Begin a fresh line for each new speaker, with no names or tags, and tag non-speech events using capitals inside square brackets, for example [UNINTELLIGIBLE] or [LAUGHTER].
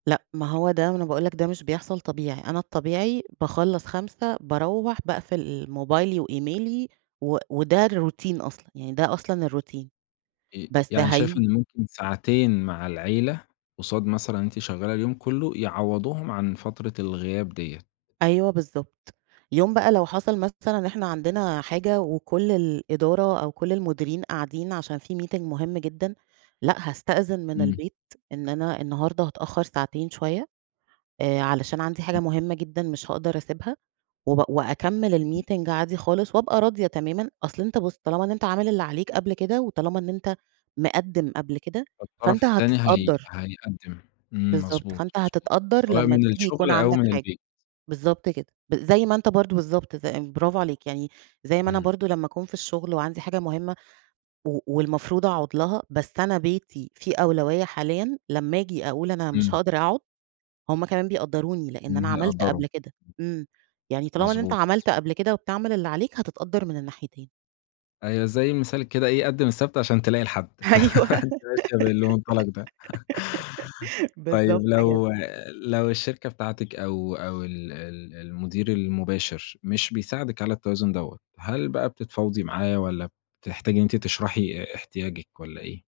لأ، ما هو ده ما أنا باقول لك ده مش بيحصل طبيعي، أنا الطبيعي باخلص 17:00 باروح باقفل موبايلي وإيميلي و وده الروتين أصلًا يعني ده أصلًا الروتين،
ي
بس
يعني شايفة
هاي
إن ممكن ساعتين مع العيلة، قصاد مثلًا إن أنتِ شغالة اليوم كله يعوضوهم عن فترة الغياب دية؟
أيوه بالضبط، يوم بقى لو حصل مثلًا إن إحنا عندنا حاجة وكل الإدارة أو كل المديرين قاعدين عشان في meeting مهم جدًا، لأ هاستأذن من
إمم.
البيت إن أنا النهارده هاتأخر ساعتين شوية، آآ، علشان عندي حاجة
[UNINTELLIGIBLE]
مهمّة جدًا مش هاقدر أسيبها، و وأكمل الmeeting
[UNINTELLIGIBLE]
عادي خالص، وأبقى راضية تمامًا. أصل أنت بُص، طالما أنت عامل اللي عليك قبل كده، وطالما إن أنت مقدم قبل كده،
الطرف
فأنت
التاني هي
هتتقدر.
هيقدم، إمم،
بالضبط
مضبوط،
فأنت
مضبوط،
هتتقدر
سواء
لما
من
تيجي
الشغل
يكون
أو
عندك
من
حاجة
البيت.
بالضبط كده، زي ما أنت برضو بالضبط ز برافو عليك، يعني زي ما أنا
إمم.
برضو لما أكون في الشغل وعندي حاجة مهمة و والمفروض أقعد لها بس أنا بيتي في أولوية حاليًا لما آجي أقول أنا مش
إمم.
هاقدر أقعد هم كمان بيقدروني، لإن أنا عملت
وهيقدروا.
قبل كده إمم، يعني طالما إن أنت
مضبوط.
عملت قبل كده وبتعمل اللي عليك هتتقدر من الناحيتين.
أيوه، زي مثال كده إيه قدم السبت عشان تلاقي الحد،
أيوه
[LAUGHS] أنتِ ماشية بالمنطلق ده.
[LAUGHS]
[LAUGHS] طيب،
بالضبط
لو
كده.
لو الشركة بتاعتك أو أو ال ال المدير المباشر مش بيساعدك على التوازن دَوّة، هل بقى بتتفاوضي معاه، والّا بتحتاجي إن أنتِ تشرحي احتياجِك، والّا إيه؟